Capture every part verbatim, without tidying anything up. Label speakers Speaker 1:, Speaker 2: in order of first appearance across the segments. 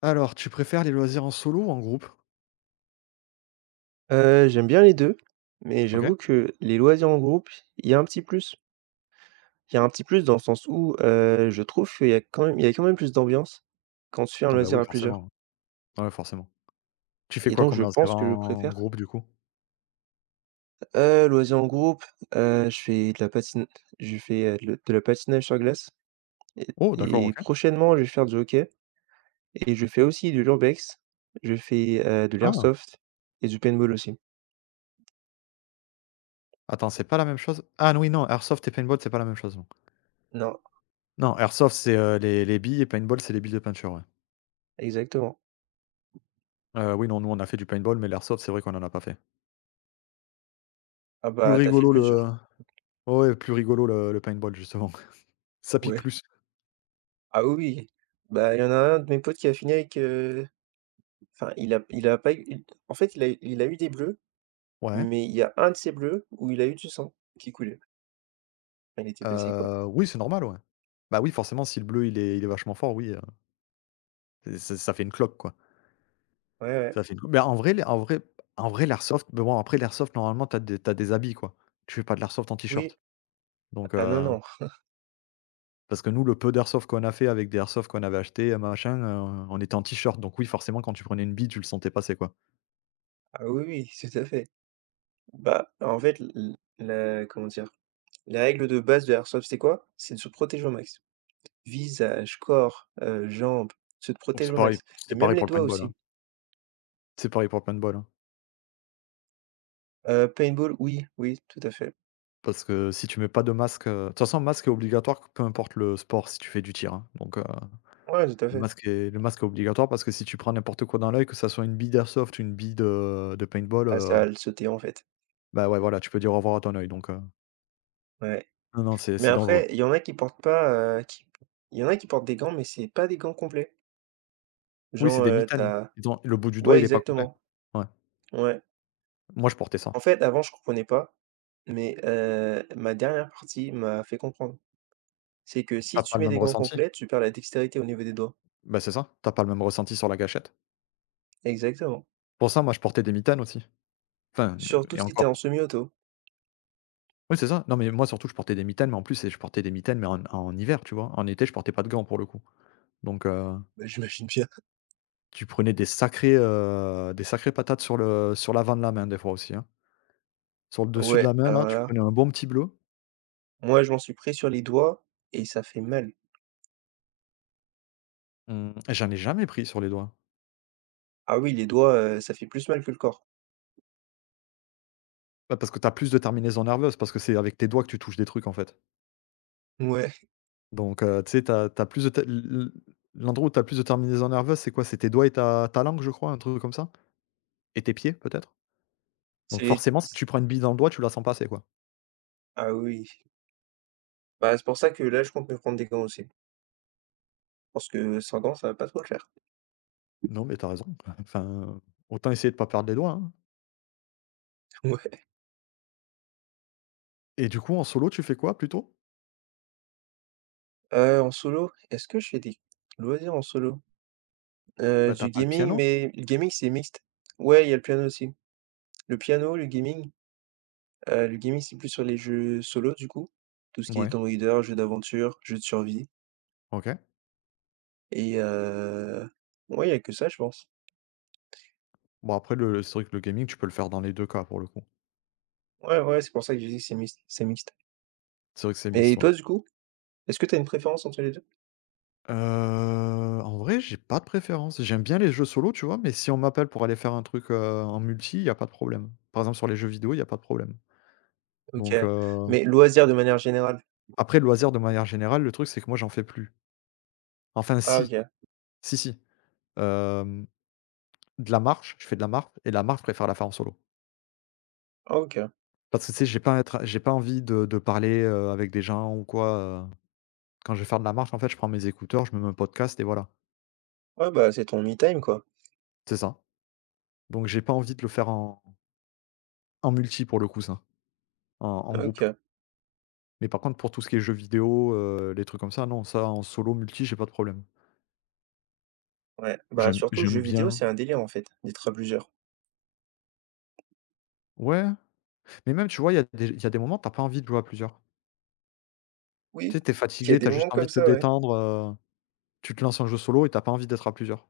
Speaker 1: Alors, tu préfères les loisirs en solo ou en groupe?
Speaker 2: Heu, j'aime bien les deux mais
Speaker 1: OK.
Speaker 2: j'avoue que les loisirs en groupe, il y a un petit plus. Il y a un petit plus dans le sens où, heu, je trouve qu'il y a quand même il y a quand même plus d'ambiance quand tu fais un
Speaker 1: Ah bah
Speaker 2: loisir
Speaker 1: oui,
Speaker 2: à plusieurs
Speaker 1: forcément. Ouais, forcément. Tu fais
Speaker 2: et
Speaker 1: quoi
Speaker 2: donc
Speaker 1: comme
Speaker 2: je
Speaker 1: loisir
Speaker 2: pense que je
Speaker 1: en
Speaker 2: préfère.
Speaker 1: groupe, du coup?
Speaker 2: Heu, loisirs en groupe, heu, je fais de la patine, je fais, heu, de de la patinage sur glace et
Speaker 1: Oh d'accord,
Speaker 2: et
Speaker 1: OK.
Speaker 2: prochainement, je vais faire du hockey et je fais aussi du l'urbex, je fais, heu, de
Speaker 1: Ah!
Speaker 2: l'airsoft et du paintball aussi.
Speaker 1: Attends, c'est pas la même chose? Ah non, oui, non, airsoft et paintball, c'est pas la même chose, non.
Speaker 2: Non,
Speaker 1: Non, airsoft, c'est, heu, les les billes et paintball, c'est les billes de peinture, ouais.
Speaker 2: exactement.
Speaker 1: Heu, oui, non, nous, on a fait du paintball, mais l'airsoft, c'est vrai qu'on en a pas fait.
Speaker 2: Ah
Speaker 1: Plus
Speaker 2: bah, t'as fait le
Speaker 1: rigolo
Speaker 2: plus dur.
Speaker 1: le Ouais, plus rigolo le le paintball, justement. Ça pique
Speaker 2: Ouais.
Speaker 1: plus.
Speaker 2: Ah oui, oui. Bah, il y en a un de mes potes qui a fini avec, heu, enfin il a il a pas eu, en fait il a il a eu des bleus,
Speaker 1: Ouais.
Speaker 2: mais il y a un de ses bleus où il a eu du sang qui coulait. Enfin, il était blessé quoi.
Speaker 1: Heu, oui, c'est normal, ouais. Bah oui, forcément, si le bleu, il est il est vachement fort, oui, heu, c'est ça fait une cloque, quoi.
Speaker 2: Ouais, ouais.
Speaker 1: Ça fait une coupe. Mais en vrai, les en vrai en vrai l'airsoft, mais bon après l'airsoft normalement tu as des tu des habits quoi. Tu fais pas de l'airsoft en
Speaker 2: Oui.
Speaker 1: t-shirt. Donc
Speaker 2: Ah non,
Speaker 1: heu,
Speaker 2: non.
Speaker 1: Parce que nous le peu d'airsoft qu'on a fait avec des airsoft qu'on avait acheté, machin, heu, on était en t-shirt. Donc oui forcément quand tu prenais une bille, tu le sentais passer quoi.
Speaker 2: Ah oui, oui, tout à fait. Bah, en fait l la comment dire? La règle de base de l'airsoft c'est quoi? C'est de se protéger au max. Visage, corps, heu, jambes, se
Speaker 1: Donc c'est
Speaker 2: protéger au
Speaker 1: pareil,
Speaker 2: max et
Speaker 1: c'était
Speaker 2: même
Speaker 1: pareil
Speaker 2: les
Speaker 1: pour le
Speaker 2: doigts
Speaker 1: paintball, hein.
Speaker 2: aussi.
Speaker 1: C'est pareil pour le paintball, hein.
Speaker 2: Heu, paintball, oui, oui, tout à fait.
Speaker 1: Parce que si tu mets pas de masque, heu de toute façon, masque est obligatoire, peu importe le sport, si tu fais du tir, hein. Donc, heu,
Speaker 2: Ouais, tout à
Speaker 1: le
Speaker 2: fait.
Speaker 1: masque est le masque est obligatoire parce que si tu prends n'importe quoi dans l'œil, que ça soit une bille d'airsoft, une bille de de paintball,
Speaker 2: Ah
Speaker 1: heu,
Speaker 2: ça a le sauté en fait.
Speaker 1: bah, ouais, voilà, tu peux dire au revoir à ton œil donc, heu,
Speaker 2: Ouais.
Speaker 1: non, non, c'est
Speaker 2: Mais
Speaker 1: c'est dangereux.
Speaker 2: après, il y en a qui portent pas, heu, qui il y en a qui portent des gants, mais c'est pas des gants complets.
Speaker 1: Oui, c'est
Speaker 2: Genre,
Speaker 1: des
Speaker 2: heu,
Speaker 1: mitaines.
Speaker 2: tu
Speaker 1: Ils ont le bout du
Speaker 2: ouais,
Speaker 1: doigt, il est pas complet.
Speaker 2: exactement,
Speaker 1: Ouais.
Speaker 2: ouais.
Speaker 1: Moi, je portais ça.
Speaker 2: En fait, avant, je comprenais pas, mais heu, ma dernière partie m'a fait comprendre. C'est que si
Speaker 1: T'as
Speaker 2: tu
Speaker 1: pas le
Speaker 2: mets des
Speaker 1: même
Speaker 2: gants
Speaker 1: ressenti.
Speaker 2: complets, tu perds la dextérité au niveau des doigts.
Speaker 1: Bah, c'est ça, t'as pas le même ressenti sur la gâchette.
Speaker 2: Exactement.
Speaker 1: Pour ça, moi, je portais des mitaines aussi. Enfin, heu,
Speaker 2: Surtout
Speaker 1: et
Speaker 2: si t'es en
Speaker 1: encore.
Speaker 2: semi-auto.
Speaker 1: Oui, c'est ça. Non, mais moi, surtout, je portais des mitaines, mais en plus, c'est je portais des mitaines, mais en en hiver, tu vois? En été, je portais pas de gants pour le coup. Donc heu,
Speaker 2: Bah, j'imagine bien.
Speaker 1: Tu prenais des sacrées, heu, des sacrées patates sur le sur l'avant de la main des fois aussi, hein. Sur le dessus de
Speaker 2: Ouais,
Speaker 1: la main
Speaker 2: alors
Speaker 1: là, tu
Speaker 2: là,
Speaker 1: prenais un bon petit bleu.
Speaker 2: moi, je m'en suis pris sur les doigts et ça fait mal.
Speaker 1: Mmh, j'en ai jamais pris sur les doigts.
Speaker 2: Ah oui, les doigts, heu, ça fait plus mal que le corps.
Speaker 1: Bah, parce que tu as plus de terminaisons nerveuses, parce que c'est avec tes doigts que tu touches des trucs en fait.
Speaker 2: Ouais,
Speaker 1: Donc heu, tu sais, t'as t'as plus de te l l l'endroit où tu as plus de terminaisons nerveuses, c'est quoi? C'est tes doigts et ta ta langue je crois, un truc comme ça? Et tes pieds peut-être?
Speaker 2: c'est
Speaker 1: Donc
Speaker 2: les
Speaker 1: forcément si tu prends une bille dans le doigt, tu la sens passer quoi.
Speaker 2: ah oui. Bah, c'est pour ça que là, je compte me prendre des gants aussi. Pense que cinq ans, ça va pas trop le faire.
Speaker 1: Non mais t'as raison. Enfin, autant essayer de pas perdre les doigts, hein. Et du coup en solo tu fais quoi plutôt?
Speaker 2: Ouais. Heu, en solo, est-ce que je fais des loisirs en solo? Heu,
Speaker 1: Bah, t'as
Speaker 2: du
Speaker 1: pas le
Speaker 2: gaming,
Speaker 1: piano?
Speaker 2: mais le gaming, c'est mixte. Ouais, il y a le piano aussi. Le piano, le gaming, heu, le gaming, c'est plus sur les jeux solo, du coup. Tout ce qui est
Speaker 1: Ouais.
Speaker 2: Tomb Raider, jeux d'aventure, jeux de survie
Speaker 1: OK.
Speaker 2: et heu, ouais, il y a que ça, je pense.
Speaker 1: Bon après le c'est vrai que le gaming, tu peux le faire dans les deux cas pour le coup.
Speaker 2: Ouais, ouais, c'est pour ça que j'ai dit que c'est mixte c'est mixte.
Speaker 1: C'est vrai que c'est mixte,
Speaker 2: Et
Speaker 1: ouais.
Speaker 2: toi, du coup, est-ce que tu as une préférence entre les deux?
Speaker 1: Heu, En vrai, j'ai pas de préférence. J'aime bien les jeux solo, tu vois? Mais si on m'appelle pour aller faire un truc, heu, en multi, il y a pas de problème. Par exemple sur les jeux vidéo, il y a pas de problème.
Speaker 2: OK,
Speaker 1: Donc heu,
Speaker 2: mais loisirs de manière générale?
Speaker 1: Après le loisir de manière générale, le truc c'est que moi j'en fais plus. Enfin
Speaker 2: Ah OK.
Speaker 1: si, si, si. Hem, de la marche, je fais de la marche et la marche, je préfère la faire en solo.
Speaker 2: Ah, OK.
Speaker 1: Parce que tu sais, j'ai pas être j'ai pas envie de de parler, heu, avec des gens ou quoi, heu. Quand je vais faire de la marche, en fait, je prends mes écouteurs, je me mets un podcast et voilà.
Speaker 2: Ouais, bah, c'est ton me time, quoi.
Speaker 1: C'est ça. Donc j'ai pas envie de le faire en en multi pour le coup ça, en en groupe.
Speaker 2: OK.
Speaker 1: Mais par contre pour tout ce qui est jeux vidéo, heu, les trucs comme ça, non, ça en solo, multi, j'ai pas de problème.
Speaker 2: Ouais, bah,
Speaker 1: J'aime
Speaker 2: surtout le jeu
Speaker 1: j'aime
Speaker 2: vidéo,
Speaker 1: bien
Speaker 2: c'est un délire, en fait, d'être à plusieurs.
Speaker 1: ouais, mais même tu vois, il y a des il y a des moments t'as pas envie de jouer à plusieurs.
Speaker 2: Oui,
Speaker 1: Tu sais, tu
Speaker 2: il y a
Speaker 1: fatigué,
Speaker 2: des
Speaker 1: t'as juste
Speaker 2: moments
Speaker 1: envie
Speaker 2: comme
Speaker 1: de te
Speaker 2: ça, ouais.
Speaker 1: détendre, heu, tu te lances un jeu solo et t'as pas envie d'être à plusieurs.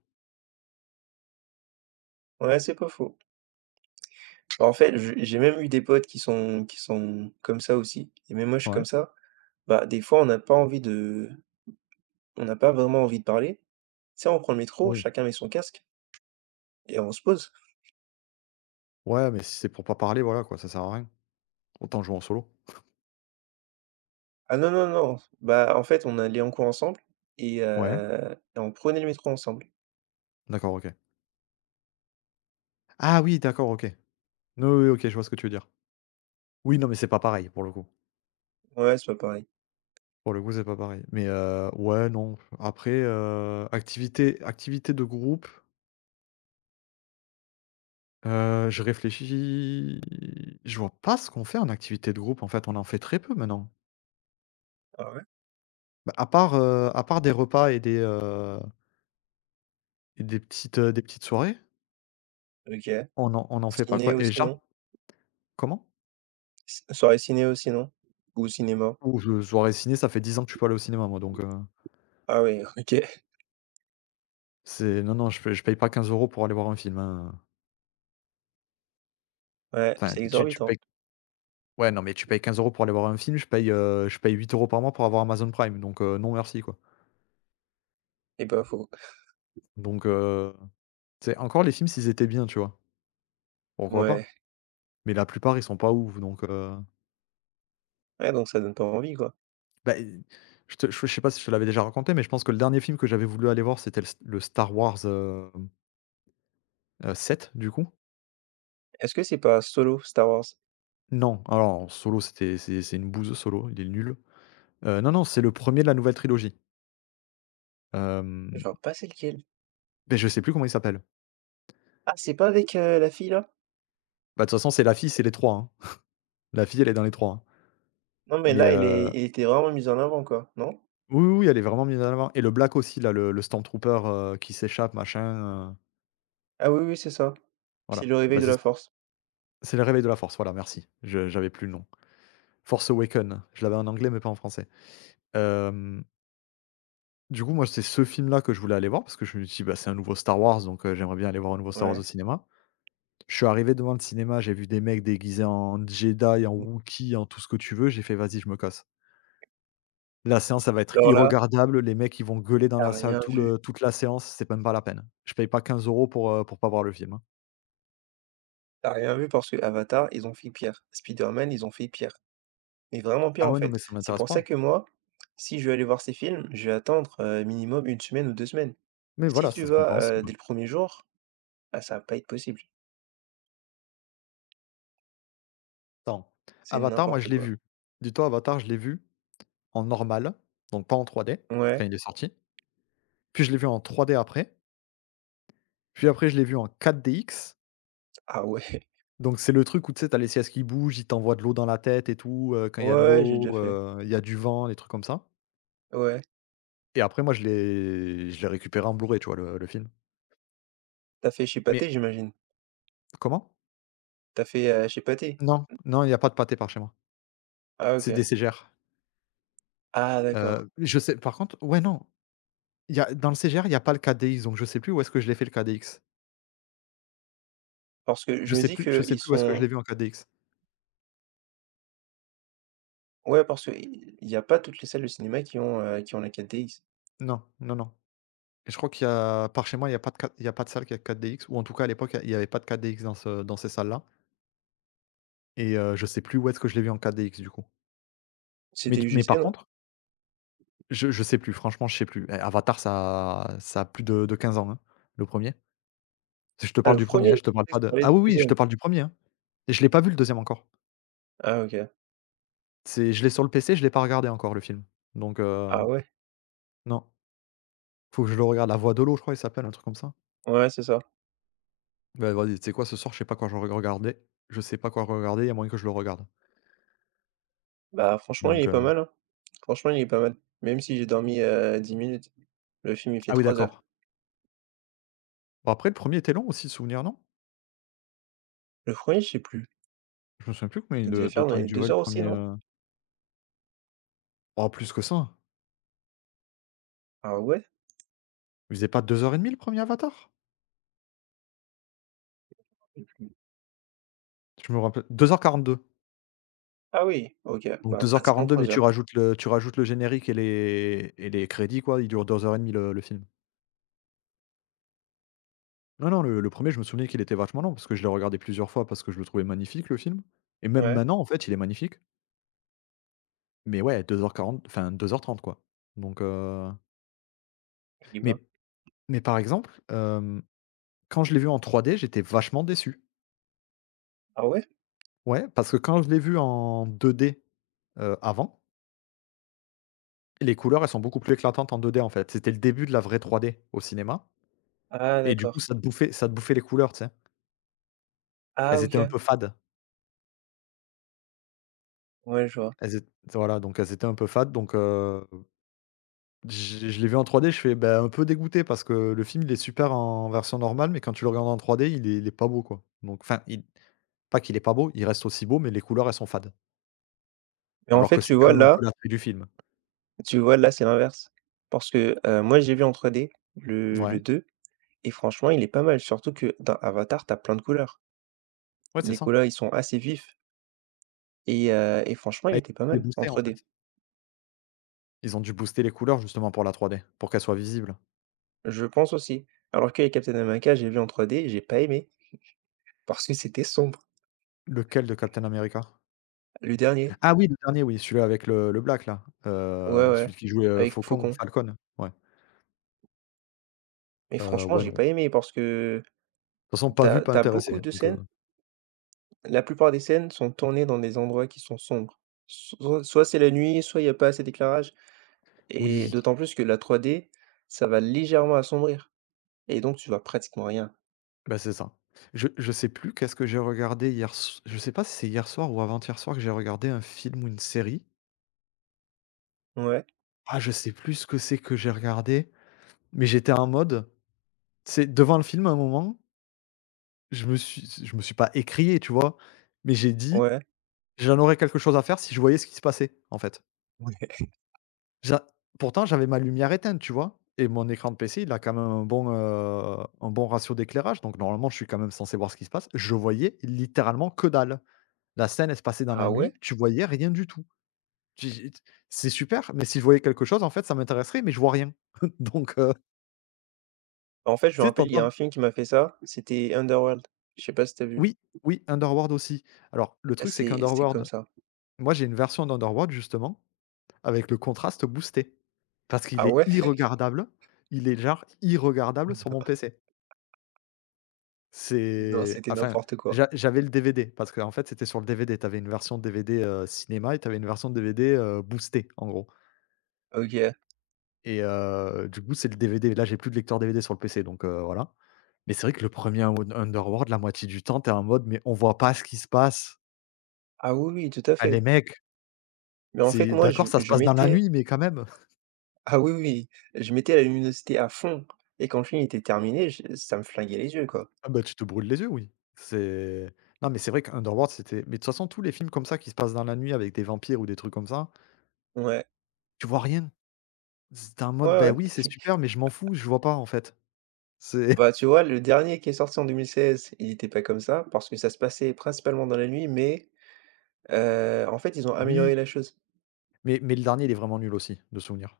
Speaker 2: Ouais, c'est pas faux. Bah, en fait, je j'ai même eu des potes qui sont qui sont comme ça aussi, et même moi, je suis comme
Speaker 1: Ouais.
Speaker 2: ça. Bah, des fois, on n'a pas envie de on n'a pas vraiment envie de parler. Tu sais, on prend le métro,
Speaker 1: Oui.
Speaker 2: chacun met son casque et on se pose.
Speaker 1: Ouais, mais si c'est pour pas parler, voilà quoi, ça sert à rien. Autant jouer en solo.
Speaker 2: Ah non, non, non, bah, en fait, on allait en cours ensemble et,
Speaker 1: Ouais.
Speaker 2: heu, et on prenait le métro ensemble.
Speaker 1: D'accord, OK. Ah oui, d'accord, OK. non Oui, OK, je vois ce que tu veux dire. Oui, non, mais c'est pas pareil pour le coup.
Speaker 2: Ouais, c'est pas pareil.
Speaker 1: Pour le coup, c'est pas pareil. Mais heu, ouais, non. Après, heu, activité activité de groupe, heu, je réfléchis, je vois pas ce qu'on fait en activité de groupe, en fait. On en fait très peu maintenant.
Speaker 2: Ah ouais?
Speaker 1: Bah, à part, heu, à part des repas et des, heu, et des petites, heu, des petites soirées,
Speaker 2: OK.
Speaker 1: on n'en on en fait pas, quoi.
Speaker 2: Ciné
Speaker 1: Et
Speaker 2: aussi,
Speaker 1: genre.
Speaker 2: non?
Speaker 1: Comment?
Speaker 2: C Soirée ciné aussi, non? Ou cinéma?
Speaker 1: Ou je Soirée ciné, ça fait dix ans que je suis pas allé au cinéma moi, donc heu,
Speaker 2: Ah ouais, OK.
Speaker 1: c'est non, non, je paye je paye pas quinze euros pour aller voir un film, hein.
Speaker 2: Ouais,
Speaker 1: Enfin,
Speaker 2: c'est
Speaker 1: tu tu
Speaker 2: exorbitant.
Speaker 1: payes Ouais, non, mais tu payes quinze euros pour aller voir un film, je paye, heu, je paye huit euros par mois pour avoir Amazon Prime, donc heu, non merci, quoi.
Speaker 2: Et pas faux.
Speaker 1: Donc heu, Tu encore les films s'ils étaient bien, tu vois? Pourquoi
Speaker 2: Ouais.
Speaker 1: pas? Mais la plupart, ils sont pas ouf, donc heu,
Speaker 2: Ouais, donc ça donne pas envie, quoi.
Speaker 1: bah, i je te je je sais pas si je te l'avais déjà raconté, mais je pense que le dernier film que j'avais voulu aller voir, c'était le s le Star Wars, hem, heu, sept, du coup.
Speaker 2: Est-ce que c'est pas Solo, Star Wars?
Speaker 1: Non, alors Solo, c'était c'est c'est une bouse, Solo, il est nul. Heu, non, non, c'est le premier de la nouvelle trilogie. Hem,
Speaker 2: Genre pas celle qui est,
Speaker 1: mais je sais plus comment il s'appelle.
Speaker 2: ah, c'est pas avec, heu, la fille, là?
Speaker 1: Bah, de toute façon, c'est la fille, c'est les trois. hein. La fille, elle est dans les trois. hein.
Speaker 2: Non, mais
Speaker 1: Mais
Speaker 2: là, elle
Speaker 1: euh,
Speaker 2: est elle était vraiment mise en avant, quoi, non?
Speaker 1: Oui, oui, oui, elle est vraiment mise en avant et le Black aussi là, le le Stormtrooper, heu, qui s'échappe machin, heu,
Speaker 2: Ah oui, oui, c'est ça. C'est
Speaker 1: voilà.
Speaker 2: Le
Speaker 1: Bah,
Speaker 2: Réveil de
Speaker 1: c'est
Speaker 2: la Force.
Speaker 1: c'est Le Réveil de la Force, voilà merci, je j'avais plus le nom. Force Awakens, je l'avais en anglais mais pas en français. Hem, du coup moi c'est ce film là que je voulais aller voir parce que je me suis dit: «Bah, c'est un nouveau Star Wars donc heu, j'aimerais bien aller voir un nouveau Star Wars
Speaker 2: Ouais.
Speaker 1: au cinéma». Je suis arrivé devant le cinéma, j'ai vu des mecs déguisés en Jedi, en Wookiee, en tout ce que tu veux, j'ai fait: «Vas-y je me casse». La séance, ça va être
Speaker 2: Alors là,
Speaker 1: irregardable, les mecs, ils vont gueuler dans
Speaker 2: t'as
Speaker 1: la salle
Speaker 2: rien
Speaker 1: tout
Speaker 2: vu.
Speaker 1: le toute la séance, c'est même pas la peine. Je paye pas quinze euros pour, heu, pour pas voir le film, hein.
Speaker 2: T'as rien vu parce que Avatar ils ont fait pire. Spider-Man, ils ont fait pire. Mais vraiment pire,
Speaker 1: Ah
Speaker 2: en
Speaker 1: ouais, non,
Speaker 2: fait.
Speaker 1: mais ça
Speaker 2: C'est
Speaker 1: m'intéresse
Speaker 2: pour ça
Speaker 1: pas.
Speaker 2: que moi, si je veux aller voir ces films, je vais attendre, heu, minimum une semaine ou deux semaines.
Speaker 1: Mais
Speaker 2: Si
Speaker 1: voilà,
Speaker 2: tu
Speaker 1: ça c'est
Speaker 2: vas, heu,
Speaker 1: compréhensible.
Speaker 2: dès le premier jour, ah, ça va pas être possible.
Speaker 1: Attends,
Speaker 2: C'est
Speaker 1: Avatar, moi
Speaker 2: n'importe
Speaker 1: je l'ai
Speaker 2: quoi.
Speaker 1: vu. Dis-toi Avatar, je l'ai vu en normal, donc pas en trois D, quand
Speaker 2: Ouais.
Speaker 1: il est sorti. Puis je l'ai vu en trois D après. Puis après, je l'ai vu en quatre D X.
Speaker 2: Ah ouais.
Speaker 1: Donc c'est le truc où, tu sais, t'as les sièges qui bougent, ils t'envoient de l'eau dans la tête et tout, heu, quand
Speaker 2: Ouais,
Speaker 1: il y a de
Speaker 2: ouais, j'ai déjà
Speaker 1: l'eau,
Speaker 2: fait.
Speaker 1: heu, il y a du vent, des trucs comme ça.
Speaker 2: Ouais.
Speaker 1: Et après, moi, je l'ai je l'ai récupéré en Blu-ray, tu vois, le le film.
Speaker 2: T'as fait chez
Speaker 1: Mais
Speaker 2: Pathé, j'imagine?
Speaker 1: comment?
Speaker 2: T'as fait, heu, chez Pathé?
Speaker 1: Non, non, il y a pas de pâté par chez moi.
Speaker 2: Ah
Speaker 1: C'est
Speaker 2: OK.
Speaker 1: des C G R.
Speaker 2: Ah d'accord.
Speaker 1: Heu, je sais par contre ouais, non, il y a dans le C G R, il y a pas le K D X, donc je sais plus où est-ce que je l'ai fait le K D X.
Speaker 2: Parce que je
Speaker 1: Je
Speaker 2: me
Speaker 1: sais
Speaker 2: dis
Speaker 1: plus
Speaker 2: que
Speaker 1: je sais
Speaker 2: ils
Speaker 1: plus où est-ce que je
Speaker 2: sont
Speaker 1: l'ai vu en K D X.
Speaker 2: ouais, parce que il y a pas toutes les salles de cinéma qui ont, heu, qui ont la quatre D X.
Speaker 1: Non, non, non et je crois qu'il y a par chez moi, il y a pas de K il y a pas de salle qui a K D X ou en tout cas à l'époque, il y avait pas de K D X dans ce dans ces salles-là et heu, je sais plus où est-ce que je l'ai vu en K D X du coup. Mais
Speaker 2: C'était
Speaker 1: du mais
Speaker 2: U G C,
Speaker 1: par
Speaker 2: non?
Speaker 1: contre, je je sais plus, franchement, je sais plus. Eh, Avatar, ça a ça a plus de de quinze ans, hein, le premier. Je te
Speaker 2: Ah
Speaker 1: parle
Speaker 2: le
Speaker 1: du
Speaker 2: premier.
Speaker 1: premier, hein,
Speaker 2: Je
Speaker 1: je te
Speaker 2: pensais
Speaker 1: parle
Speaker 2: que
Speaker 1: pas
Speaker 2: tu
Speaker 1: de
Speaker 2: parlais du
Speaker 1: ah oui, oui, je
Speaker 2: deux.
Speaker 1: te parle du premier, hein et je l'ai pas vu le deuxième encore.
Speaker 2: Ah OK.
Speaker 1: C'est je l'ai sur le P C, je l'ai pas regardé encore le film, donc heu,
Speaker 2: Ah ouais.
Speaker 1: non, faut que je le regarde. La voix de l'eau, je crois, il s'appelle, un truc comme ça.
Speaker 2: Ouais, c'est ça.
Speaker 1: Bah, vas-y, tu sais quoi? Ce soir, je sais pas quoi je vais regarder je sais pas quoi regarder, il y a moyen que je le regarde,
Speaker 2: Bah, franchement, il
Speaker 1: donc
Speaker 2: est pas
Speaker 1: heu
Speaker 2: mal, hein. Franchement, il est pas mal. Même si j'ai dormi, heu, dix minutes. Le film, il fait
Speaker 1: ah oui,
Speaker 2: trois heures.
Speaker 1: d'accord. Bon après, le premier était long aussi de souvenir, non?
Speaker 2: Le premier je sais plus,
Speaker 1: Je me souviens plus combien
Speaker 2: il devait
Speaker 1: de de
Speaker 2: faire dans
Speaker 1: temps il
Speaker 2: les
Speaker 1: durait
Speaker 2: deux
Speaker 1: le
Speaker 2: heures aussi,
Speaker 1: premier.
Speaker 2: non?
Speaker 1: Er Oh, plus que ça.
Speaker 2: Ah ouais?
Speaker 1: Il faisait pas deux heures et demie le premier Avatar?
Speaker 2: Je sais plus.
Speaker 1: Je me rappelle deux heures quarante deux.
Speaker 2: Ah oui, OK,
Speaker 1: Donc
Speaker 2: bah,
Speaker 1: deux heures
Speaker 2: pratiquement
Speaker 1: quarante deux mais
Speaker 2: trois
Speaker 1: tu
Speaker 2: heures.
Speaker 1: rajoutes le tu rajoutes le générique et les et les crédits, quoi, il dure deux heures et demie le le film. Non, non, le le un, je me souvenais qu'il était vachement long parce que je l'ai regardé plusieurs fois parce que je le trouvais magnifique le film, et même
Speaker 2: Ouais,
Speaker 1: maintenant, en fait, il est magnifique, mais ouais, deux heures quarante enfin deux heures trente quoi. donc heu,
Speaker 2: eh ben.
Speaker 1: mais mais par exemple, hem, quand je l'ai vu en trois d, j'étais vachement déçu.
Speaker 2: Ah ouais?
Speaker 1: Ouais, parce que quand je l'ai vu en deux d heu, avant, les couleurs, elles sont beaucoup plus éclatantes en deux d, en fait. C'était le début de la vraie trois d au cinéma,
Speaker 2: Ah
Speaker 1: et du coup,
Speaker 2: d'accord.
Speaker 1: ça te bouffait ça te bouffait les couleurs, tu sais?
Speaker 2: Ah
Speaker 1: Elles étaient un
Speaker 2: OK.
Speaker 1: peu fades.
Speaker 2: Ouais, je vois.
Speaker 1: Elles ét Voilà, donc elles étaient un peu fades. donc heu Je je l'ai vu en trois D, je fais, bah, un peu dégoûté, parce que le film, il est super en version normale, mais quand tu le regardes en trois D, il est il est pas beau, quoi. Donc enfin, il pas qu'il est pas beau, il reste aussi beau, mais les couleurs, elles sont fades.
Speaker 2: Mais en
Speaker 1: Alors
Speaker 2: fait,
Speaker 1: que
Speaker 2: tu
Speaker 1: c'est quand
Speaker 2: vois
Speaker 1: même un peu
Speaker 2: là
Speaker 1: l'attrait du film.
Speaker 2: Tu vois là, c'est l'inverse. Parce que, heu, moi, j'ai vu en trois D le
Speaker 1: Ouais,
Speaker 2: le deux et franchement, il est pas mal. Surtout que dans Avatar, t'as plein de couleurs.
Speaker 1: ouais, c'est
Speaker 2: Les
Speaker 1: ça.
Speaker 2: couleurs, ils sont assez vifs et heu et franchement, il
Speaker 1: Bah, ils
Speaker 2: était pas
Speaker 1: ont dû les
Speaker 2: mal en
Speaker 1: booster, en fait.
Speaker 2: trois D.
Speaker 1: Ils ont dû booster les couleurs justement pour la trois D, pour qu'elles soient visibles.
Speaker 2: Je pense aussi. Alors que les Captain America, j'ai vu en trois D, j'ai pas aimé, parce que c'était sombre,
Speaker 1: Lequel de Captain America?
Speaker 2: le dernier.
Speaker 1: Ah oui, le dernier, oui, celui-là avec le le black, là, heu,
Speaker 2: Ouais, ouais,
Speaker 1: celui qui jouait, heu,
Speaker 2: avec
Speaker 1: Faucon,
Speaker 2: Faucon.
Speaker 1: Falcon, ouais.
Speaker 2: Mais
Speaker 1: Heu,
Speaker 2: franchement,
Speaker 1: ouais,
Speaker 2: j'ai
Speaker 1: non.
Speaker 2: pas aimé parce que
Speaker 1: De toute façon, pas vu,
Speaker 2: t'as
Speaker 1: pas
Speaker 2: as beaucoup
Speaker 1: intéressé,
Speaker 2: de
Speaker 1: donc heu,
Speaker 2: scènes. La plupart des scènes sont tournées dans des endroits qui sont sombres. Soit soit c'est la nuit, soit il y a pas assez d'éclairage. Et
Speaker 1: oui.
Speaker 2: d'autant plus que la trois D, ça va légèrement assombrir. Et donc tu vois pratiquement rien.
Speaker 1: Bah, c'est ça. Je je sais plus qu'est-ce que j'ai regardé hier. S Je sais pas si c'est hier soir ou avant-hier soir que j'ai regardé un film ou une série.
Speaker 2: Ouais,
Speaker 1: Ah, je sais plus ce que c'est que j'ai regardé, mais j'étais en mode, c'est devant le film à un moment, je me suis je me suis pas écrié, tu vois? Mais j'ai dit:
Speaker 2: ouais.
Speaker 1: «J'en aurais quelque chose à faire si je voyais ce qui se passait», en fait.
Speaker 2: Ouais.
Speaker 1: J'a Pourtant, j'avais ma lumière éteinte, tu vois? Et mon écran de P C, il a quand même un bon, heu, un bon ratio d'éclairage, donc normalement, je suis quand même censé voir ce qui se passe. Je voyais littéralement que dalle. La scène, elle se passait dans la
Speaker 2: Ah ouais?
Speaker 1: nuit, tu voyais rien du tout. Tu dis, c'est super, mais si je voyais quelque chose, en fait, ça m'intéresserait, mais je vois rien. Donc heu,
Speaker 2: En fait, je me
Speaker 1: tu sais, tu
Speaker 2: rappelle, il y a un film qui m'a fait ça, c'était Underworld. Je sais pas si t'as vu.
Speaker 1: oui, oui, Underworld aussi. Alors le truc, c'est
Speaker 2: C'est c'est comme
Speaker 1: qu'Underworld,
Speaker 2: ça.
Speaker 1: moi, j'ai une version d'Underworld, justement, avec le contraste boosté. Parce
Speaker 2: Ah
Speaker 1: qu'il est
Speaker 2: ouais?
Speaker 1: irregardable, il est genre irregardable sur mon P C.
Speaker 2: Non,
Speaker 1: C'est
Speaker 2: c'était
Speaker 1: enfin,
Speaker 2: n'importe quoi.
Speaker 1: j'a j'avais le D V D parce qu'en fait, c'était sur le D V D. Tu avais une version D V D, heu, cinéma, et tu avais une version D V D, heu, boostée, en gros,
Speaker 2: OK.
Speaker 1: et heu, du coup, c'est le D V D. Là, j'ai plus de lecteur D V D sur le P C, donc heu, voilà. Mais c'est vrai que le premier er Underworld, la moitié du temps, t'es en mode: «Mais on voit pas ce qui se passe».
Speaker 2: Ah oui, oui, tout à
Speaker 1: Ah les
Speaker 2: fait.
Speaker 1: mecs,
Speaker 2: Mais en fait,
Speaker 1: c'est
Speaker 2: moi, je
Speaker 1: d'accord, ça se
Speaker 2: je
Speaker 1: passe dans la
Speaker 2: mettais
Speaker 1: nuit, mais quand même.
Speaker 2: ah oui, oui, je mettais la luminosité à fond et quand le film était terminé, je ça me flinguait les yeux, quoi.
Speaker 1: Ah bah, tu te brûles les yeux, oui. C'est Non, mais c'est vrai qu'Underworld, c'était mais de toute façon, tous les films comme ça qui se passent dans la nuit avec des vampires ou des trucs comme ça,
Speaker 2: Ouais,
Speaker 1: tu vois rien. C'était en mode:
Speaker 2: ouais,
Speaker 1: «Bah,
Speaker 2: ouais.
Speaker 1: oui, c'est super, mais je m'en fous, je vois pas, en fait». C'est
Speaker 2: Bah, tu vois, le dernier qui est sorti en deux mille seize, il était pas comme ça parce que ça se passait principalement dans la nuit, mais heu, en fait, ils ont amélioré
Speaker 1: Oui,
Speaker 2: la chose.
Speaker 1: mais mais le dernier, il est vraiment nul aussi, de souvenir.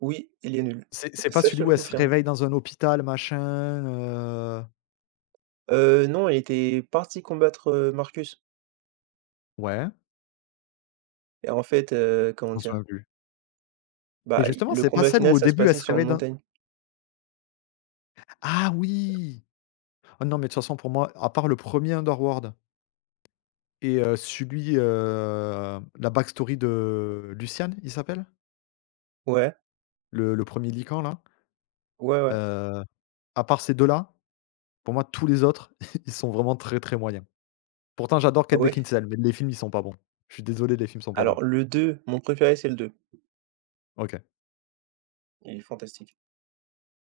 Speaker 2: Oui, il est nul.
Speaker 1: C'est c'est pas
Speaker 2: Ça, je te
Speaker 1: celui
Speaker 2: le
Speaker 1: où elle se
Speaker 2: confirme.
Speaker 1: réveille dans un hôpital, machin, heu?
Speaker 2: Heu, non, il était parti combattre, heu, Marcus
Speaker 1: Ouais, je
Speaker 2: et en fait, heu, comment
Speaker 1: m'en
Speaker 2: dire?
Speaker 1: souviens plus. Mais
Speaker 2: Bah,
Speaker 1: justement,
Speaker 2: le
Speaker 1: c'est pas
Speaker 2: combat
Speaker 1: celle
Speaker 2: final,
Speaker 1: où au
Speaker 2: ça se
Speaker 1: début, elle
Speaker 2: passait
Speaker 1: se
Speaker 2: sur une
Speaker 1: réveille dans,
Speaker 2: montagne.
Speaker 1: ah oui! Oh non, mais de toute façon, pour moi, à part le premier Underworld et heu, celui, heu, la backstory de Lucian, il s'appelle?
Speaker 2: Ouais,
Speaker 1: Le le premier er Lycan là,
Speaker 2: ouais, ouais.
Speaker 1: heu, à part ces deux là, pour moi, tous les autres, ils sont vraiment très, très moyens. Pourtant, j'adore
Speaker 2: Ah
Speaker 1: Kate
Speaker 2: ouais?
Speaker 1: Beckinsale, mais les films, ils sont pas bons. Je suis désolé, les films sont pas bons.
Speaker 2: Alors le deux, mon préféré, c'est le deux.
Speaker 1: OK.
Speaker 2: Il est fantastique.